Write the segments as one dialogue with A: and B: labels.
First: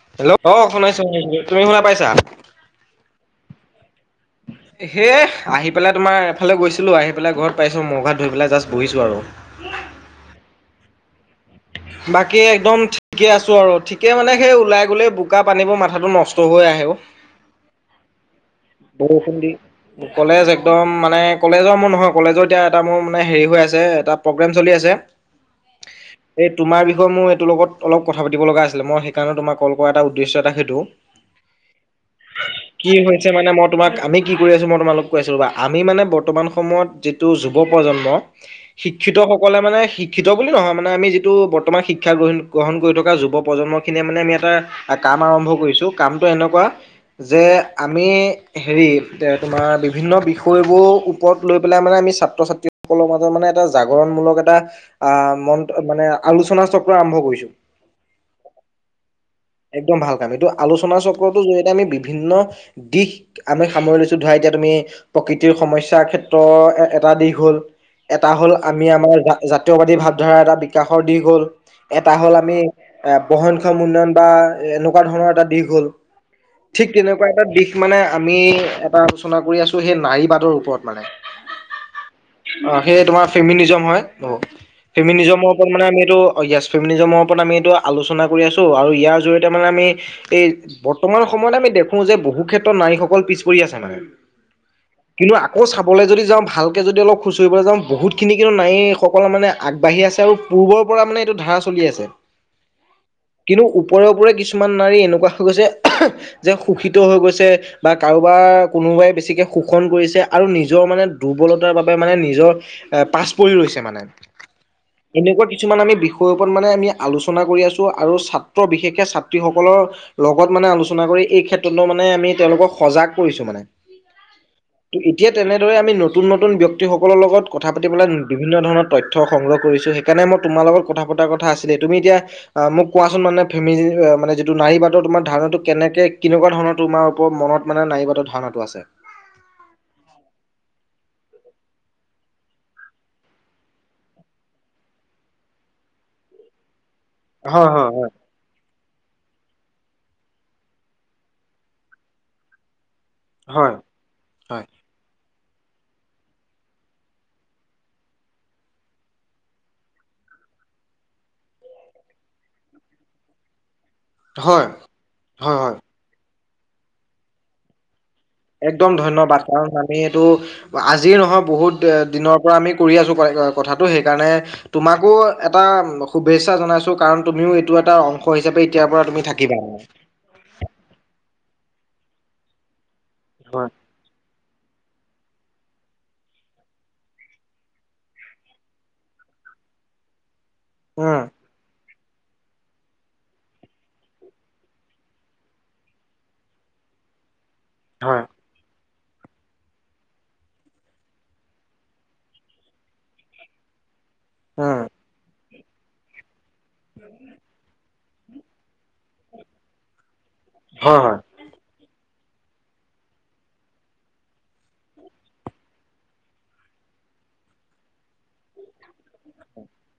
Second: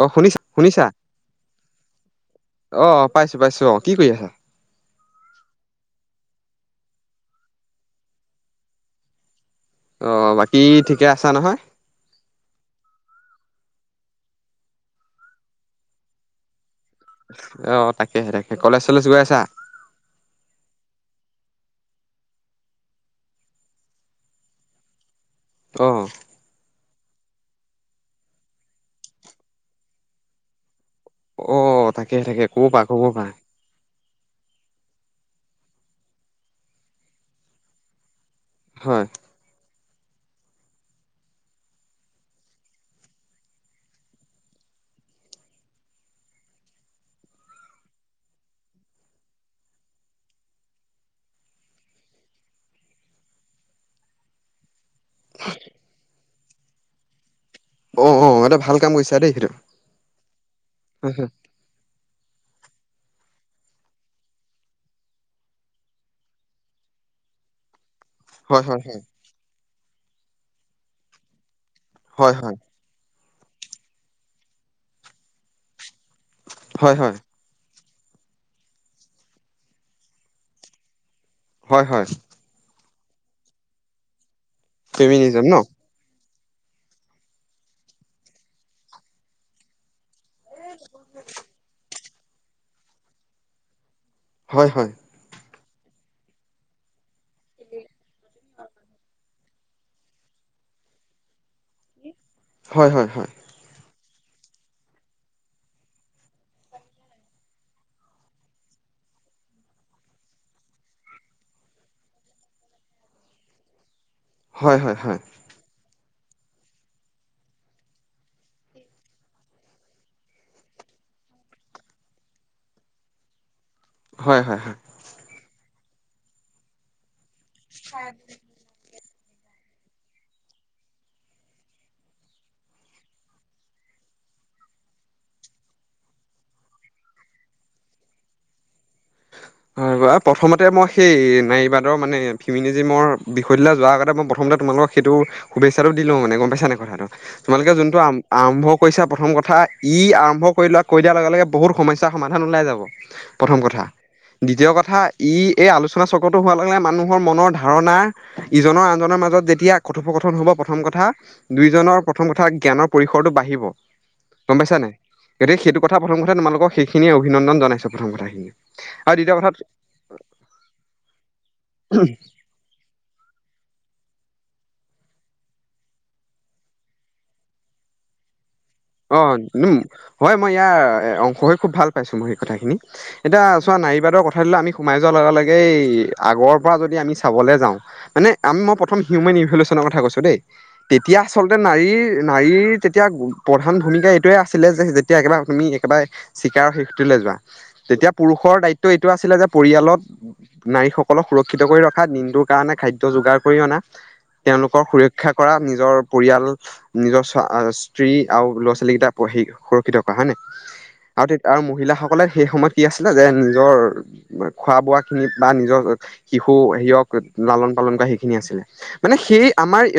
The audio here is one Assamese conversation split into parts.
A: অ
B: হেল্ল,
A: শুনিছা
B: অ
A: শুনিছা
B: শুনাইছো, তুমি শুনা পাইছা?
A: অ পাইছো পাইছো, অ কি কৰি আছা?
B: হে, আহি পেলাই তোমাৰ এফালে গৈছিলো, আহি পেলাই ঘৰত পাইছো মুখ - হাত ধুই পেলাই জাষ্ট বহিছো আৰু।
A: অঁ, বাকী ঠিকে আছা নহয়?
B: বাকী একদম ঠিকে আছো আৰু ঠিকে মানে সেই ওলাই গলে বোকা পানীবোৰ মাথাটো নষ্ট হৈ আহে অ।
A: অ তাকেহে তাকে, কলেজ - চলেজ গৈ
B: বৰষুণ
A: আছা?
B: দি কলেজ একদম মানে কলেজৰ মোৰ নহয়, কলেজৰ এতিয়া এটা মোৰ মানে হেৰি হৈ আছে, এটা প্ৰগ্ৰেম চলি আছে।
A: অঁ।
B: এই তোমাৰ বিষয়ে মোৰ এইটোৰ লগত অলপ কথা পাতিব লগা আছিলে, মই সেইকাৰণে তোমাৰ কল কৰা এটা উদ্দেশ্য এটা সেইটো।
A: অ তাকে তাকে ক'ব পাৰা
B: কি
A: ক'ব
B: হৈছে
A: পাৰা
B: মানে মই তোমাক আমি কি কৰি আছোঁ মই তোমালোক কৈছোঁ ৰবা, আমি মানে বৰ্তমান সময়ত যিটো যুৱ প্ৰজন্ম
A: হয়
B: শিক্ষিতসকলে মানে শিক্ষিত বুলি নহয় মা নে আমি যিটো বৰ্তমান শিক্ষা গ্ৰহণ গ্ৰহণ কৰি থকা যুৱ প্ৰজন্মখিনিয়ে মানে আমি এটা আ কাম আৰম্ভ কৰিছো, কামটো এনেকুৱা যে আমি হেৰি, এ তোমাৰ বিভিন্ন বিষয়বোৰ ওপৰত লৈ পেলাই মানে আমি চা ছাত্ৰ - ছাত্ৰীসকলৰ মাজত মানে এটা জাগৰণমূলক এটা আহ মন আ আলোচনা চক্ৰ আৰম্ভ কৰিছো।
A: অ অ এটা ভাল কাম কৰিছা দেই সেইটো
B: একদম ভাল কাম এইটো আলোচনা চক্ৰটোৰ জৰিয়তে আমি বি ভিন্ন দিশ আমি সামৰি লৈছো ধৰা এতিয়া তুমি প্ৰকৃতিৰ সমস্যাৰ ক্ষেত্ৰৰ এ এটা দিশ হ'ল এটা হ'ল
A: হয় হয়
B: আমি আমাৰ আ জাতীয়বাদী ভাৱধাৰা এটা বিকাশৰ দিশ হল, এটা
A: হয়
B: হ'ল
A: হয়
B: আমি এ বহনক্ষম উন্নয়ন বা এনেকুৱা ধৰণৰ এটা দিশ হ'ল
A: হয়
B: ঠিক
A: হয় হয়
B: তেনেকুৱা এটা দিশ মানে আমি এটা আলোচনা কৰি আছো সেই নাৰী বাদৰ ওপৰত মানে।
A: হয় হয়।
B: অ সেইয়ে তোমাৰ ফেমিনিজম হয়
A: ফেমিনিজম ন
B: ফেমিনিজমত মানে আমি এইটো য়ছ ফেমিলিজমৰ ওপৰত আমি এইটো আলোচনা কৰি আছো আৰু ইয়াৰ জৰিয়তে মানে আমি এই বৰ্তমান সময়ত আমি দেখো যে বহু ক্ষেত্ৰত নাৰীসকল পিছ পৰি আছে মানে।
A: হয় হয়
B: কিন্তু আকৌ চাবলৈ যদি যাওঁ ভালকে যদি অলপ খুচৰিবলৈ যাওঁ বহুতখিনি কিন্তু নাৰীসকললে মানে আগবাঢ়ি আছে আৰু পূৰ্বৰ পৰা মানে এইটো ধাৰা চলি আছে
A: হয় হয় হয়
B: কিন্তু ওপৰে ওপৰে কিছুমান নাৰী এনেকুৱা হৈ গৈছে যে শোষিত হৈ গৈছে বা কাৰোবাৰ কোনোবাই বেছিকে শোষণ কৰিছে আৰু নিজৰ মানে দুৰ্বলতাৰ বাবে মানে নিজৰ এ পাছ পৰি ৰৈছে মানে
A: হয় হয়
B: এনেকুৱা কিছুমান আমি বিষয়ৰ ওপৰত মানে আমি আলোচনা কৰি আছো আৰু ছাত্ৰ বিশেষকে ছাত্ৰীসকলৰ লগত মানে আলোচনা কৰি এই ক্ষেত্ৰতো মানে আমি তেওঁলোকক সজাগ কৰিছো মানে
A: হয় হয় হয়
B: ত এতিয়া তেনেদৰে আমি নতুন নতুন ব্যক্তি সকলৰ লগত কথা পাতিবেলাই বিভিন্ন ধৰণৰ তথ্য তথ্য সংগ্ৰহ কৰিছোঁ সেইকাৰণে মই তোমাৰ লগত কথা পতাৰ কথা আছিলে তুমি এতিয়া মোক কোৱাচোন মানে ফেমেজি মানে যিটো নাৰী বাটৰ তোমাৰ ধাৰণাটো কেনেকে কেনেকুৱা ধৰণৰ তোমাৰ ওপৰত মনত মানে নাৰীবাটৰ ধাৰণটো আছে
A: হয় প্ৰথমতে মই সেই নাৰীবাদৰ মানে ফিমিনী জিমৰ বিষয়টোলে যোৱাৰ আগতে মই প্ৰথমতে তোমালোকৰ সেইটো শুভেচ্ছাটো দিলোঁ মানে গম পাইছানে কথাটো
B: হয়
A: তোমালোকে
B: হয়
A: যোনটো আ আৰম্ভ কৰিছা প্ৰথম কথা ই আৰম্ভ কৰিলোৱা কৈ দিয়াৰ লগে লগে বহুত সমস্যা সমাধান ওলাই যাব। প্ৰথম
B: হয় হয়
A: কথা
B: হয়
A: দ্বিতীয় কথা ই এই আলোচনা চক্ৰটো হোৱাৰ লগে লগে মানুহৰ মনৰ ধাৰণাৰ ইজনৰ আনজনৰ মাজত যেতিয়া কথোপকথন হব প্ৰথম কথা দুইোজনৰ প্ৰথম কথা জ্ঞানৰ পৰিসৰটো বাঢ়িব গম
B: হয়
A: পাইছা নাই
B: হয়
A: গতিকে
B: হয়।
A: সেইটো কথা প্ৰথম কথা তোমালোকক সেইখিনিয়ে অভিনন্দন জনাইছো প্ৰথম কথাখিনি
B: একদম
A: আৰু দ্বিতীয়
B: ধন্যবাদ কাৰণ
A: কথাত
B: আমি এইটো আজি নহয় বহুত দি দিনৰ পৰা আমি কৰি আছোঁ কথাটো সেইকাৰণে তোমাকো এটা শুভেচ্ছা জনাইছো কাৰণ তুমিও এইটো এটা অংশ অংশ হিচাপে এতিয় পৰা
A: অ
B: তুমি থাকিবা
A: উম হয় মই ইয়াৰ অংশ হৈ খুব ভাল পাইছোঁ মোৰ সেই কথাখিনি এতিয়া
B: হয়
A: চোৱা নাৰীবাদৰ কথা থাইটোলৈ আমি সোমাই যোৱাৰ লগে লগেই আগৰ পৰা যদি আমি চাবলৈ যাওঁ মানে আ মই প্ৰথম হিউমেন ৰিভলিউচনৰ কথা কৈছো দেই তেতিয়া
B: উম
A: আচলতে নাৰীৰ নাৰীৰ তেতিয়া গো প্ৰধান ভূমিকা এইটোৱে আছিলে যে যেতিয়া একেবাৰে ভূমি একেবাৰে চিকাৰ শিকটোলৈ যোৱা। তেতিয়া
B: হয়
A: পুৰুষৰ দায়িত্ব এইটো আছিলে যে পৰিয়ালত নাৰীসকলক সুৰক্ষিত কৰি ৰখা দিনটোৰ কাৰণে খাদ্য যোগাৰ কৰি অনা
B: উম
A: তেওঁলোকৰ সুৰক্ষা কৰা নিজৰ পৰিয়াল নিজৰ স্বা স্ত্ৰী আৰু ল'ৰা ছোৱালী কেইটা পঢ়ি সুৰক্ষিত থকা হয় নই
B: হয় হয়
A: আৰু আৰু মহিলাসকলে সেই সময়ত কি আছিলে যে নিজৰ খোৱা বোৱা খিনি বা নিজৰ শিশু হেৰিয়ক লালন পালন কৰা সেইখিনি আছিলে মানে সেই আমাৰ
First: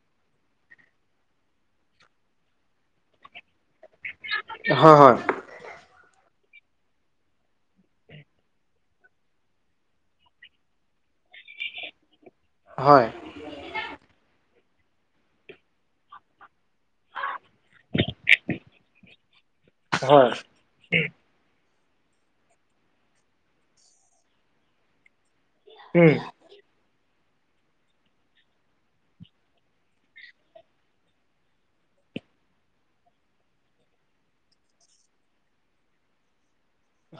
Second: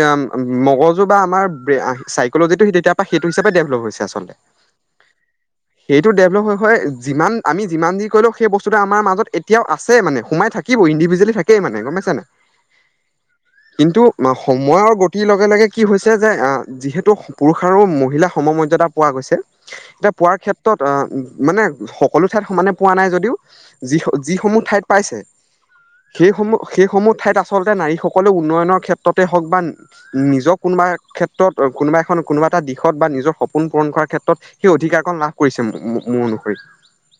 A: মগজু বা আমাৰ বে চাইকলজিটো তেতিয়া সেইটো হিচাপে ডেভলপ হৈছে আচলতে।
B: হয় হয়।
A: সেইটো ডেভেললপ হৈ হৈ যিমান আমি সেইটো ডেভলপ হৈ হৈ আমি যিমান যি কৰিলেও সেই বস্তুটো আমাৰ মাজত এতিয়াও আছেই মানে, সোমাই থাকে। কিবও, ইণ্ডিভিজুৱেলি থাকেই মানে, গ'ম পাইছা নে নাই?
B: হয়।
A: কিন্তু সময়ৰ গতিৰ লগে লগে কি হৈছে যে, অহ, যিহেতু পুৰুষ পুৰুষ আৰু মহিলা সম মৰ্যাদা পোৱা গৈছে,
B: হয়
A: এতিয়া
B: হয়
A: পোৱাৰ ক্ষেত্ৰত ত্ৰত এ মানে সকলো ঠাইত সমানে পোৱা নাই যদিও যি যিসমূহ ঠাইত পাইছে,
B: উম
A: সেইসমূহ সেইসমূহ ঠাইত আচলতে নাৰীসকলৰ উন্নয়নৰ ক্ষেত্ৰতে হওঁক বা নিজৰ কোনোবা ক্ষেত্ৰত, কোনোবা এখন কোনোবা এটা দিশত বা নিজৰ সপোন পূৰণ কৰাৰ ক্ষেত্ৰত, সেই অধিকাৰ কণ লাভ কৰিছে, মোৰ অনুসৰি।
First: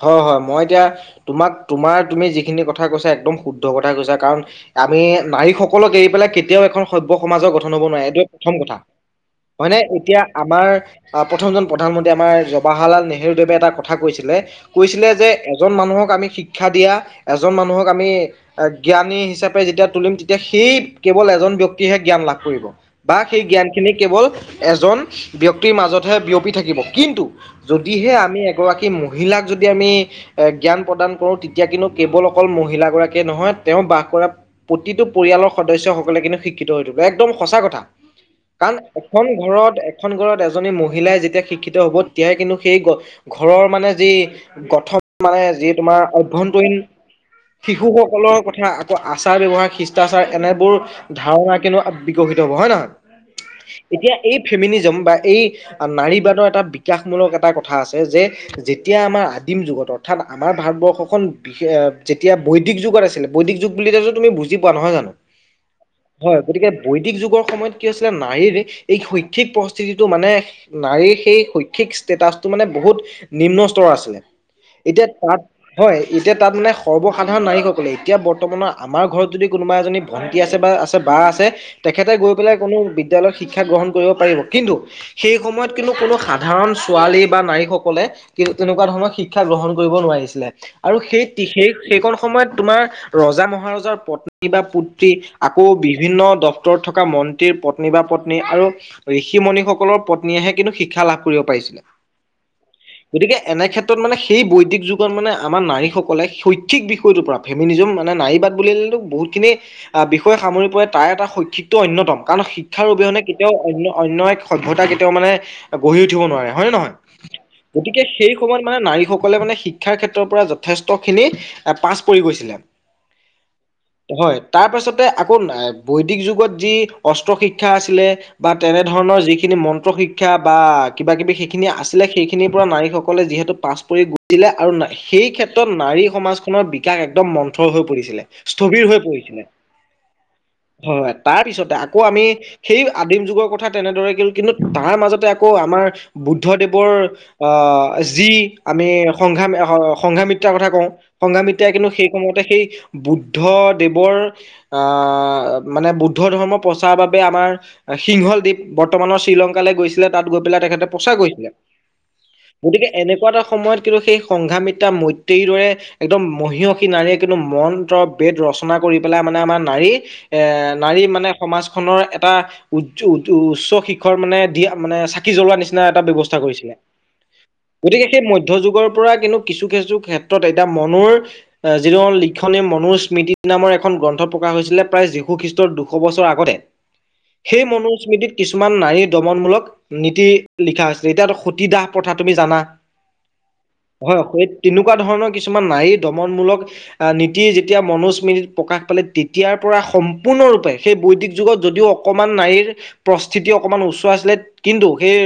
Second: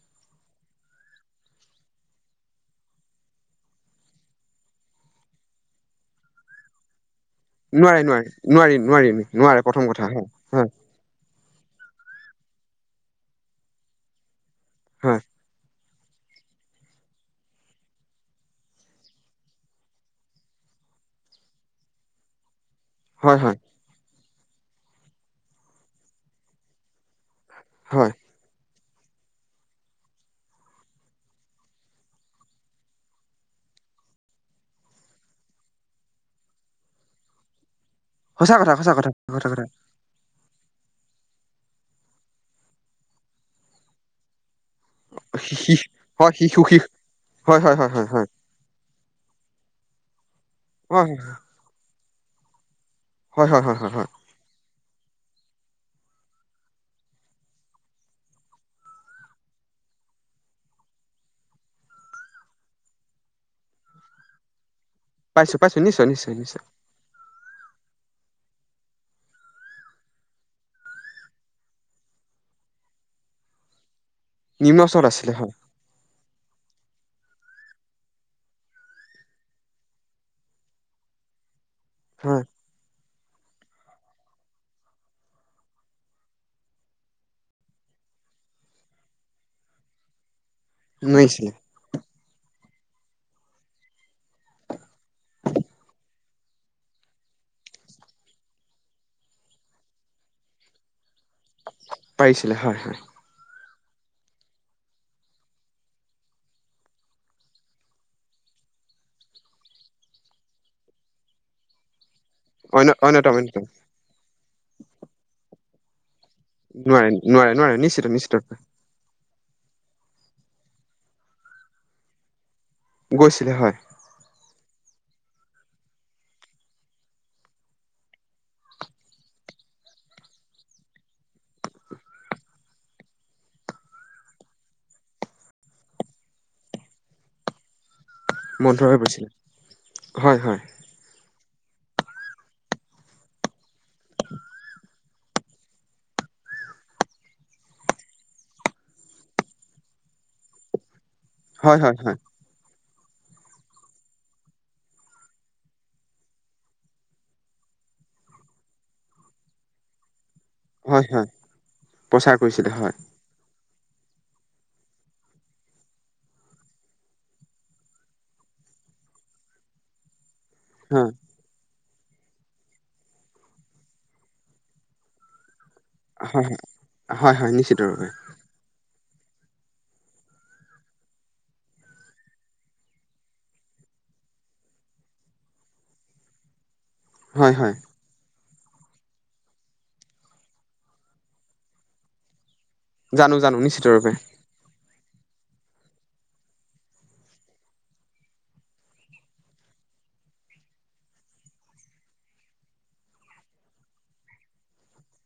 B: হয়, হয় মই এতিয়া তোমাক তোমাৰ তুমি যিখিনি কথা কৈছা একদম শুদ্ধ কথা কৈছা। কাৰণ আমি নাৰীসকলক এৰি পেলাই কেতিয়াও এখন সভ্য সমাজৰ গঠন হ'ব নোৱাৰে এইটো প্ৰথম
A: নোৱাৰি
B: কথা।
A: নোৱাৰি নোৱাৰে
B: হয় নে?
A: প্ৰথম কথা
B: এতিয়া
A: হয়
B: আমাৰ
A: হয়
B: অহ, প্ৰথমজন প্ৰধানমন্ত্ৰী আমাৰ জৱাহৰলাল নেহেৰুদেৱে এটা কথা কৈছিলে, কৈছিলে
A: হয়
B: যে এজন মানুহক আমি শিক্ষা দিয়া, এজন মানুহক আমি জ্ঞানী হিচাপে যেতিয়া তুলিম, তেতিয়া সেই কেৱল এজন ব্যক্তিহে জ্ঞান লাভ কৰিব। বা
A: হয়
B: সেই
A: হয়
B: জ্ঞানখিনি কেৱল এজন ব্যক্তিৰ মাজতহে বিয়পি থাকিব, কিন্তু যদিহে
A: হয়
B: আমি এগৰাকী মহিলাক যদি যদি আমি এ জ্ঞান প্ৰদান কৰো, তেতিয়া কিন্তু কেৱল অকল মহিলা গৰাকীয়েই নহয়, তেওঁ বাস কৰা প্ৰতিটো পৰিয়ালৰ সদস্যসকলে কিন্তু শিক্ষিত হৈ উঠিব, একদম সঁচা কথা।
A: সঁচা কথা
B: কাৰণ
A: সঁচা কথা
B: এখন
A: সঁচা কথা
B: ঘৰত এ এখন ঘৰত এজনী মহিলাই যেতিয়া শিক্ষিত হ'ব, তেতিয়াহে কিন্তু সেই ঘৰৰ মানে যি গঠন মানে যি তোমাৰ
A: হয় শিশু
B: অভ্যন্তৰীণ
A: শিশু হয় হয় হয় হয়
B: শিশুসকলৰ কথা, আকৌ আচাৰ ব্যৱহাৰ, শিষ্টাচাৰ এনেবোৰ
A: হয়
B: ধাৰণা ৱা বিকশিত হ'ব, হয় নে নহয়?
A: হয় হয় হয় হয় হয় হয়
B: এতিয়া এই ফেমিনিজম বা এই নাৰীবাদৰ এটা বিকাশমূলক এটা কথা আছে যে যেতিয়া আমাৰ আদিম যুগত, অৰ্থাৎ আমাৰ ভাৰতবৰ্ষখন যেতিয়া বৈদিক যুগত আছিলে, বৈদিক যুগ বুলিলেটো তুমি বুজি পোৱা নহয় জানো?
A: পাইছো পাইছো, নিশ্চয়, নিশ্চয়,
B: হয়
A: নিশ্চয়।
B: গতিকে বৈদিক যুগৰ সময়ত কি হৈছিলে, নাৰীৰ এই শৈক্ষিক পৰিস্থিতিটো মানে নাৰীৰ সেই শৈক্ষিক ষ্টেটাচটো মানে বহুত নিম্ন স্তৰৰ আছিলে।
A: নিম্ন স্তৰত
B: এতিয়া
A: আছিলে
B: তাত হয়, এতিয়া তাত মানে সৰ্বসাধাৰণ নাৰীসকলে এতিয়া বৰ্তমানৰ আমাৰ ঘৰত যদি কোনোবা এজনী ভণ্টি আছে বা আছে বা আছে, তেখেতে গৈ
A: হয়
B: পেলাই কোনো বিদ্যালয়ত শিক্ষা গ্ৰহণ কৰিব পাৰিব, কিন্তু সেই সময়ত কিন্তু কোনো সাধাৰণ ছোৱালী বা নাৰীসকলে কিন্তু তেনেকুৱা ধৰণৰ শিক শিক্ষা গ্ৰহণ কৰিব নোৱাৰিছিলে, আৰু সেই
A: নোৱাৰিছিলে
B: সেই সেইকণ সময়ত তোমাৰ ৰজা মহাৰজাৰ পত্নী বা পুত্ৰী, আকৌ বিভিন্ন দপ্তৰত থকা মন ন্তীৰ পত্নী বা পত্নী আৰু ঋষি মুণিসকলৰ পত্নীয়েহে কিন্তু শিক্ষা লাভ কৰিব পাৰিছিলে।
A: পাৰিছিলে, হয় হয়।
B: গতিকে এনে ক্ষেত্ৰত মানে সেই বৈদিক যুগত মানে আমাৰ নাৰীসকলে শৈক্ষিক বিষয়টোৰ পৰা, ফেমিনিজম মানে নাৰী বাদ বুলিলেতো বহুতখিনি বিষয় সামৰি পৰে, তাৰ এটা শৈক্ষিক টো অন্যতম, কাৰণ শিক্ষাৰ
A: অন্য
B: অবিহনে
A: অন্যতম
B: কেতিয়াও
A: অন্যতম
B: অন্য অন্য এক সভ্যতা কেতিয়াও মানে গঢ়ি উঠিব নোৱাৰে। হয় নে নহয়?
A: নোৱাৰে নোৱাৰে নোৱাৰে
B: গতিকে
A: নিশ্চিত
B: সেই
A: নিশ্চিত
B: সময়ত নে নাৰীসকলে মানে শিক্ষাৰ ক্ষেত্ৰৰ পৰা যথেষ্ট খিনি এ পাছ পৰি গৈছিলে।
A: গৈছিলে হয়।
B: হয়, তাৰপাছতে আকৌ নাই বৈদিক যুগত যি অস্ত্ৰ শিক্ষা আছিলে। বা তেনে ধৰণৰ যিখিনি মন্ত্ৰ শিক্ষা বা কিবা কিবি সেইখিনি আছিলে, সেইখিনিৰ পৰা নাৰীসকলে যিহেতু পাছ পৰি গৈছিলে আৰু সেই ক্ষেত্ৰত নাৰী সমাজখনৰ বিকাশ একদম মন্থৰ হৈ পৰিছিলে।
A: বন্ধ
B: স্থবিৰ হৈ
A: গৈছিলে
B: পৰিছিলে। হয়, হয় তাৰপিছতে আকৌ আমি সেই আদিম যুগৰ কথা তেনেদৰে কিন্তু তাৰ মাজতে আকৌ আমাৰ বুদ্ধদেৱৰ অ যি আমি সংঘা সংঘামিত্ৰাৰ কথা কওঁ সংঘামিত্ৰাই
A: হয়
B: কিন্তু
A: হয়
B: সেই
A: হয়
B: সময়তে সেই বুদ্ধ দেৱৰ আ মানে বুদ্ধ ধৰ্ম প্ৰচাৰৰ বাবে আমাৰ সিংহল দ্বীপ বৰ্তমানৰ শ্ৰীলংকালৈ গৈছে পেলে তাত গৈ পেলাই তেখেতে
A: হয়
B: প্ৰচাৰ
A: হয়
B: কৰিছিলে
A: প্ৰচাৰ কৰিছিলে
B: গতিকে
A: হয়
B: এনে এনেকুৱা এটা সময়ত কিন্তু সেই সংঘামিত্ৰা মৈত্ৰেয়ীৰ দৰে একদম মহীয়সী নাৰীয়ে কিন্তু মন্ত্ৰ বেদ ৰচনা কৰি পেলাই মানে আমাৰ নাৰী এ নাৰী
A: হয়
B: মানে সমাজখনৰ এটা উজ উ উচ্চ শিখৰ মানে দিয়া মানে চাকি জ্বলোৱা নিচিনা নিচিনা এটা ব্যৱস্থা
A: হয় হয়
B: কৰিছিলে
A: হয় হয় নিশ্চিত
B: গতিকে সেই মধ্যযুগৰ পৰা কিন্তু কিছু কিছু ক্ষেত্ৰত এতিয়া মনুৰ যিজন লিখনি মনুৰচ্ স্মৃতি নামৰ এখন গ্ৰন্থ প্ৰকাশ হৈছিলে প্ৰায় যীশু খ্ৰীষ্টৰ দুশ বছৰ আগতে
A: হয়
B: সেই
A: হয়
B: মনু স্মৃতিত কিছুমান নাৰীৰ দমনমূলক নীতি লিখা হৈছিলে এতিয়াতো সতীদাহ প্ৰথা তুমি জানা
A: জানো জানো নিশ্চ
B: হয় তেনেকুৱা ধৰণৰ কিছুমান নাৰীৰ দমনমূলক নীতি যেতিয়া মনুৰ স্মৃতিত প্ৰকাশ পালে তেতিয়াৰ পৰা সম্পূৰ্ণৰূপে সেই বৈদিক যুগত যদিও অ কণমান নাৰীৰ প্ৰস্তিতি অকমান উচ্চ আছিলে কিন্তু সেই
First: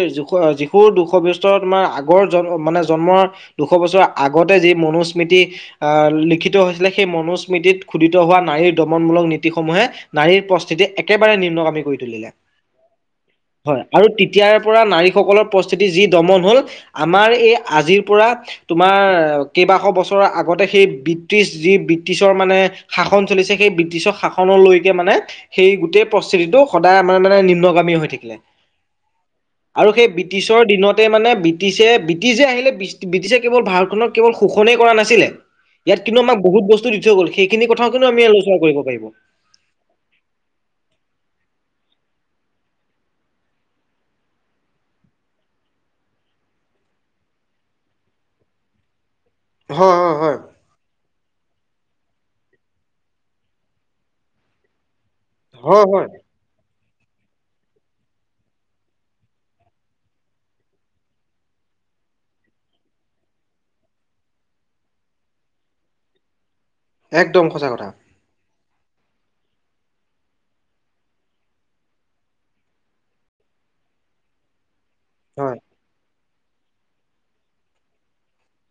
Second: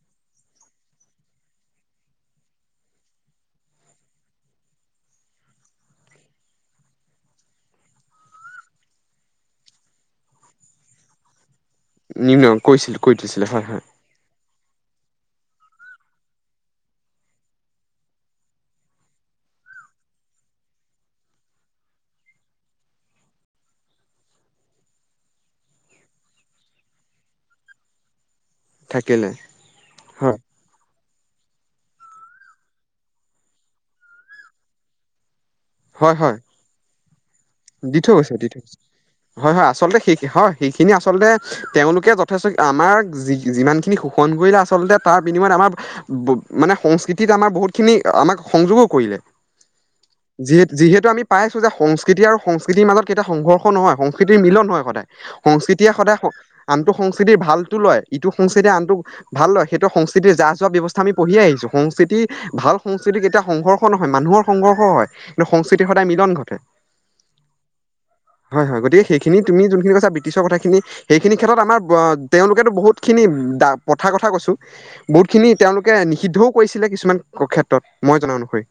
B: যীশুৰ দুশ বছৰ তোমাৰ আগৰ মানে জন্মৰ দুশ বছৰ আগতে যি মনুস্মৃতি আহ লিখিত হৈছিলে সেই মনোস্মৃতিত খোদিত হোৱা নাৰীৰ দমনমূলক নীতিসমূহে নাৰীৰ প্ৰস্থিতি একেবাৰে নিম্নগামী কৰি তুলিলে।
A: নিম্ন কৈছিল কৈ দিছিলে হয় হয়
B: আৰু তেতিয়াৰ পৰা নাৰীসকলৰ প্ৰস্তিতি যি দমন হ'ল আমাৰ এই আজিৰ পৰা তোমাৰ কেইবাশ বছৰৰ আগতে সেই ব্ৰিটিছ যি ব্ৰিটিছৰ মানে শাসন চলিছে সেই ব্ৰিটিছৰ শাসনলৈকে মানে সেই গোটেই প্ৰস্থিতিটো সদায় আমান মানে নিম্নগামী হৈ থাকিলে
A: থাকিলে
B: আৰু সেই
A: হয়
B: ব্ৰিটিছৰ দিনতে মানে বি ব্ৰিটিছে ব্ৰিটিছে আহিলে ব্ৰিটিছে কেৱল ভাৰতখনক কেৱল শোষণেই কৰা নাছিলে ইয়াত
A: হয়
B: কিন্তু আমাক
A: হয়
B: বহু বস্তু দি থৈ গ'ল সেইখিন কথাও
A: দি
B: কিন্তু
A: থৈ
B: আমি
A: গৈছে দি থৈ
B: আলোচনা
A: গৈছে
B: কৰিব পাৰিব
A: হয় হয় আচলতে সেই হয় সেইখিনি আচলতে তেওঁলোকে যথেষ্ট আমাৰ যি যিমানখিনি কণগোইলা আচলতে তাৰ বিনিময়ত আমাৰ মানে সংস্কৃতিত আমাৰ বহুতখিনি আমাক সংযোগো কৰিলে
B: হয় হয় হয়
A: যিহে যিহেতু আমি পাইছো যে সংস্কৃতি আৰু সংস্কৃতিৰ মাজত কেতিয়া সংঘৰ্ষ নহয় সংস্কৃতিৰ মিলন হয় সদায়
B: হয়
A: সংস্কৃতিয়ে
B: হয়
A: সদায় আনটো সংস্কৃতিৰ ভালটো লয় ইটো সংস্কৃতিয়ে আনটো ভাল লয় সেইটো সংস্কৃতিৰ যাহ যোৱা ব্যৱস্থা আমি পঢ়িয়ে আহিছো সংস্কৃতি ভাল সংস্কৃতি কেতিয়াও সংঘৰ্ষ নহয় মানুহৰ সংঘৰ্ষ হয় কিন্তু সংস্কৃতিৰ সদায় মিলন ঘটে
B: একদম সঁচা কথা।
A: হয়, হয়, গতিক সেইখিনি তুমি যোনখিনি কৈছা ব্ৰিটিছৰ কথা খিনি। সেইখিনি ক্ষেত্ৰত আমাৰ তেওঁলোকেতো বহুত খিনি দা প্ৰথাৰ কথা কৈছোঁ।
B: হয়।
A: বহুতখিনি তেওঁলোকে নিষিদ্ধও কৰিছিলে, কিছুমান ক্ষেত্ৰত মই জনা অনুসৰি।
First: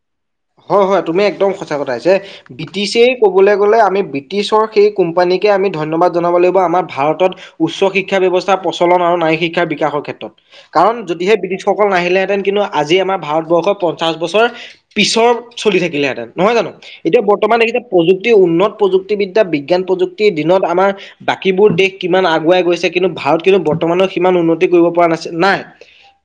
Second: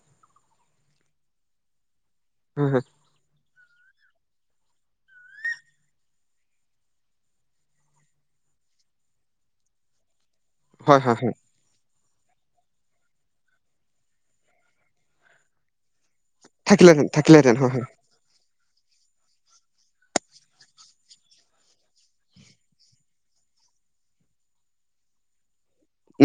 B: হয়, হয়, তুমি একদম সঁচা কথা কৈছা,
A: হয় হয়
B: ব্ৰিটিছেই ক'বলৈ গ'লে আমি ব্ৰিটিছৰ সেই কোম্পানীকে আমি ধন্যবাদ জনাব লাগিব, আমাৰ ভাৰতত উচ্চ শিক্ষা ব্যৱস্থা প্ৰচলন আৰু নাৰী শিক্ষাৰ বিকাশৰ ক্ষেত্ৰত। কাৰণ
A: হয় হয়
B: যদিহে
A: হয়
B: ব্ৰিটিছসকল নাহিলেহেঁতেন কিন্তু, আজি আমাৰ ভাৰতবৰ্ষৰ পঞ্চাশ বছৰ পিছৰ চলি থাকিলেহেঁতেন। নহয় জানো?
A: থাকিলেহেঁতেন
B: এতিয়া
A: থাকিলেহেঁতেন
B: বৰ্তমান
A: হয়
B: এইকিটা
A: হয়
B: প্ৰযুক্তি, উন্নত প্ৰযুক্তি ক্তিবিদ্যা, বিজ্ঞান প্ৰযুক্তিৰ দিনত আমাৰ বাকীবোৰ দেশ কিমান আগুৱাই গৈছে। কিন্তু ভাৰত কিন্তু বৰ্তমানেও সিমান উন্নতি কৰিব পৰা নাছিল, নাই।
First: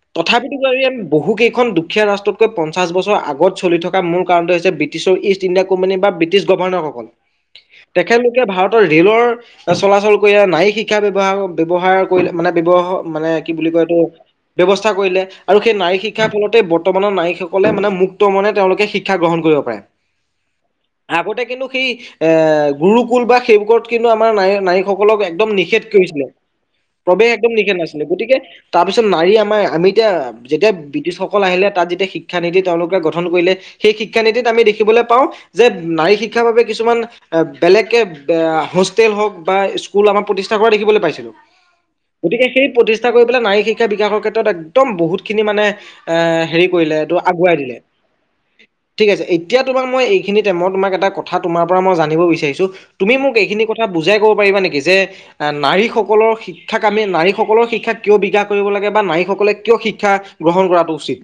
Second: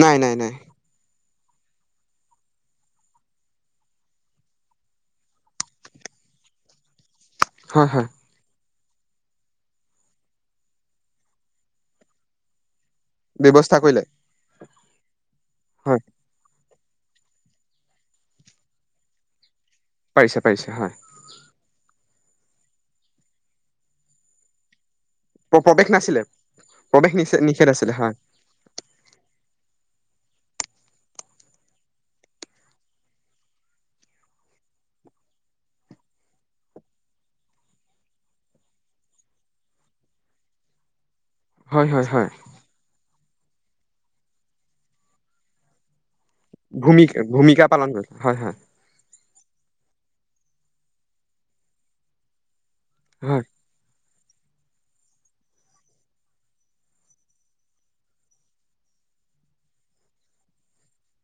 A: নাই নাই
B: তথাপি,
A: নাই
B: বাৰু ইয়াত বহু কেইখন দুখীয়া ৰাষ্ট্ৰতকৈ পঞ্চাশ বছৰ আগত চলি থকা মূৰ কাৰণটো হৈছে ব্ৰিটিছৰ ইষ্ট ইণ্ডিয়া কোম্পানী বা ব্ৰিটিছ গভৰ্ণসকল।
A: হয় হয়
B: তেখেত কে, ভাৰতৰ ৰে'লৰ চলাচল কৰিলে, নাৰী শিক্ষা ব্যৱহাৰ ব্যৱহাৰ কৰিলে মানে ব্যৱহ মানে কি বুলি
A: ব্যৱস্থা
B: কয় এইটো,
A: কৰিলে
B: ব্যৱস্থা কৰিলে আৰু সেই নাৰী
A: হয়
B: শিক্ষাৰ ফলতে বৰ্তমানৰ নাৰীসকলে মানে মুক্ত মনে, তেওঁলোকে শিক্ষা গ্ৰহণ কৰিব পাৰে।
A: পাৰিছে, পাৰিছে। হয়।
B: আগতে কিন্তু সেই এ, গুৰুকুল বা সেই বোৰত কিন্তু আমাৰ নাৰী নাৰীসকলক এক একদম
A: প্ৰ-
B: নিষেধ
A: প্ৰৱেশ নাছিলে
B: কৰিছিলে। প্ৰৱেশ
A: নিষে
B: একদম নিষেধ
A: আছিলে
B: নাছিলে,
A: হয়
B: গতিকে তাৰ পিছত নাৰী আমাৰ আমিতিয়া, যেতিয়া ব্ৰিটিছসকল আহিলে। তাত যেতিয়া, শিক্ষা নীতি তেওঁলোক গঠন কৰিলে সেই শিক্ষা নীতিত আমি দেখিবলৈ পাওঁ যে, নাৰী শিক্ষাৰ বাবে কিছুমান বেলেগকে হোষ্টেল হওঁক বা স্কুল আমাৰ প্ৰতিষ্ঠা কৰা দেখিবলৈ পাইছিলো।
A: হয় হয় হয়
B: গতিকে, সেই প্ৰতিষ্ঠা কৰি পেলাই নাৰী শিক্ষা বিকাশৰ ক্ষেত্ৰত একদম বহুত খিনি মানে এ হেৰি কৰিলে,
A: ভূমি
B: এইটো আগুৱাই
A: ভূমিকা
B: দিলে।
A: পালন কৰিছে হয়, হয়।
B: ঠিকআছে, এতিয়া তোমাক মই এইখিনি টাইমত, মই তোমাক এটা কথা তোমাৰ পৰা মই জানিব বিচাৰিছোঁ। তুমি মোক
A: হয়
B: এইখিনি কথা বুজাই ক'ব পাৰিবা নেকি? যে আ, নাৰীসকলৰ শিক্ষাক আমি, নাৰীসকলৰ শিক্ষা কিয় বিকাশ কৰিব লাগে বা নাৰীসকলে কিয় শিক্ষা গ্ৰহণ কৰাটো উচিত।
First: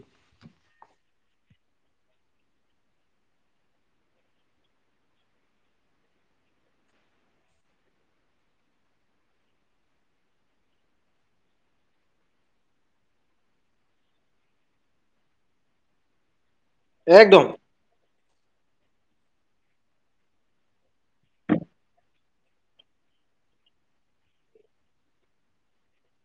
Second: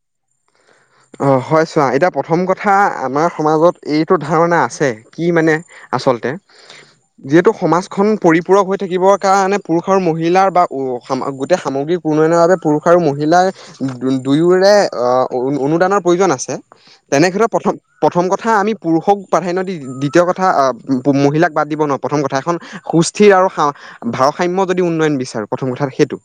A: অ', হয় চোৱা। এতিয়া প্ৰথম কথা, আমাৰ সমাজত এইটো ধাৰণা আছে কি মানে আচলতে যিহেতু, সমাজখন পৰিপূৰক হৈ থাকিবৰ কাৰণে পুৰুষ আৰু মহিলাৰ বা গোটেই সামগ্ৰীক উনয়নৰ বাবে পুৰুষ আৰু মহিলাই দু দুয়োৰে আ, অৰুণ অনুদানৰ প্ৰয়োজন আছে।
B: একদম
A: তেনেক্ষেত্ৰত প্ৰথম প্ৰথম কথা, আমি পুৰুষক পাধাইন দি, দ্বিতীয় কথা মহিলাক বাদ দিব নোৱাৰোঁ। প্ৰথম কথা এখন সুস্থিৰ আৰু সাও, ভাৰসাম্য যদি উন্নয়ন বিচাৰো, প্ৰথম কথা সেইটো।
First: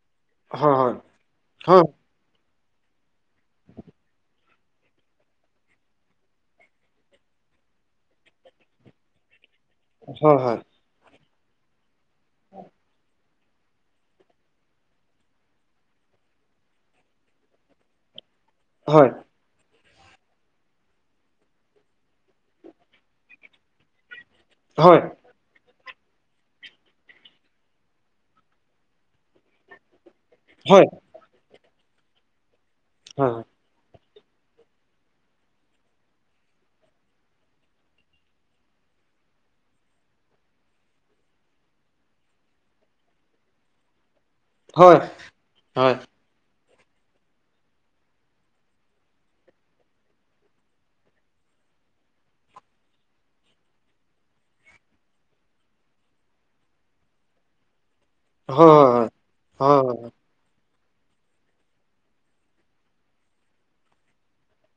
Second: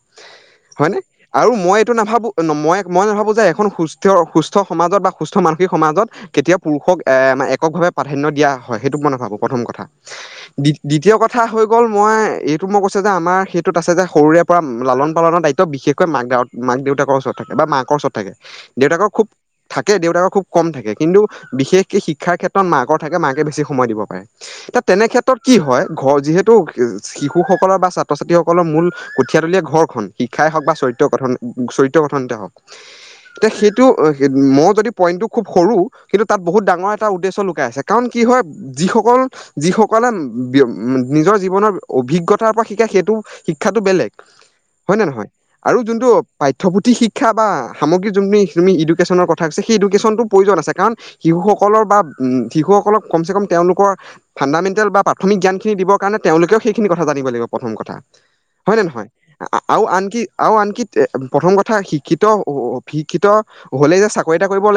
A: হয় নে? আৰু মই
B: হয়
A: এইটো নাভাবো মই, মই নাভাবো যে এখন সুচ তেওঁৰ সুস্থ সমাজত বা সুস্থ মানসিক সমাজত কেতিয়াও পুৰুষক এ মানে এককভাৱে প্ৰাধান্য দিয়া হয়, সেইটো মই নাভাবো প্ৰথম কথা।
B: হয়, হয়।
A: দ্বিতীয় কথা হৈ গ'ল- মই এইটো মই কৈছে যে আমাৰ সে ত'ত আছে যে সৰুৰে পৰা লালন পালনৰ দায়িত্ব বিশেষকৈ মাক দাউত, মাক দেউতাকৰ ওচৰত থাকে বা মাক ওচৰত থাকে। দেউতাকৰ
B: হয়
A: খুব থাকে, দেউতাকৰ খুব কম থাকে। কিন্তু বিশেষকৈ শিক্ষাৰ ক্ষেত্ৰত মাকৰ থাকে, মাকে বেছি সময় দিব পাৰে। ত,
B: হয়
A: তেনেক্ষেত ত', কি হয় ঘৰ যিহেতু শিশুসকলৰ বা ছাত্ৰ-ছাত্ৰীসকলৰ মূল কঠিয়াতলীএ ঘৰখন। শিক্ষাই হওক বা
B: হয়
A: চৰিত্ৰ গঠন চৰিত্ৰ, গঠনতে হওক।
B: হয়
A: এতিয়া সেইটো মই যদি পইণ্টটো খুব সৰু, কিন্তু তাত বহুত ডাঙৰ এটা উদ্দেশ্য লুকাই আছে কাৰণ কি হয় যিসকল যিসকলে ব্য নিজৰ জীৱনৰ অভিজ্ঞতাৰ পৰা শিকায় সেইটো শিক্ষাটো বেলেগ। হয় নে নহয়?
B: হয়
A: আৰু
B: হয়
A: যোনটো পাঠ্যপুথি শিক্ষা বা সামগ্ৰিক তুমি, তুমি এডুকেশ্যনৰ কথা কৈছে সেই ইডুকেশ্যনটো প্ৰয়োজন আছে কাৰণ শিশুসকলৰ বা উমঁ' শিশুসকলক কমচে কম তেওঁলোকৰ ফাণ্ডামেণ্টেল বা প্ৰাথমিক জ্ঞানখিন দিব কাৰণে তেওঁলোকেও সেইখিনি কথা জানিব লাগিব প্ৰথম কথা। হয় নে নহয় আৰু
B: হয় হয়
A: আনকি আৰু আনকি প্ৰথম কথা শিক্ষিত শিক্ষিত হ'লেই যে চাকৰি এটা কৰিব লা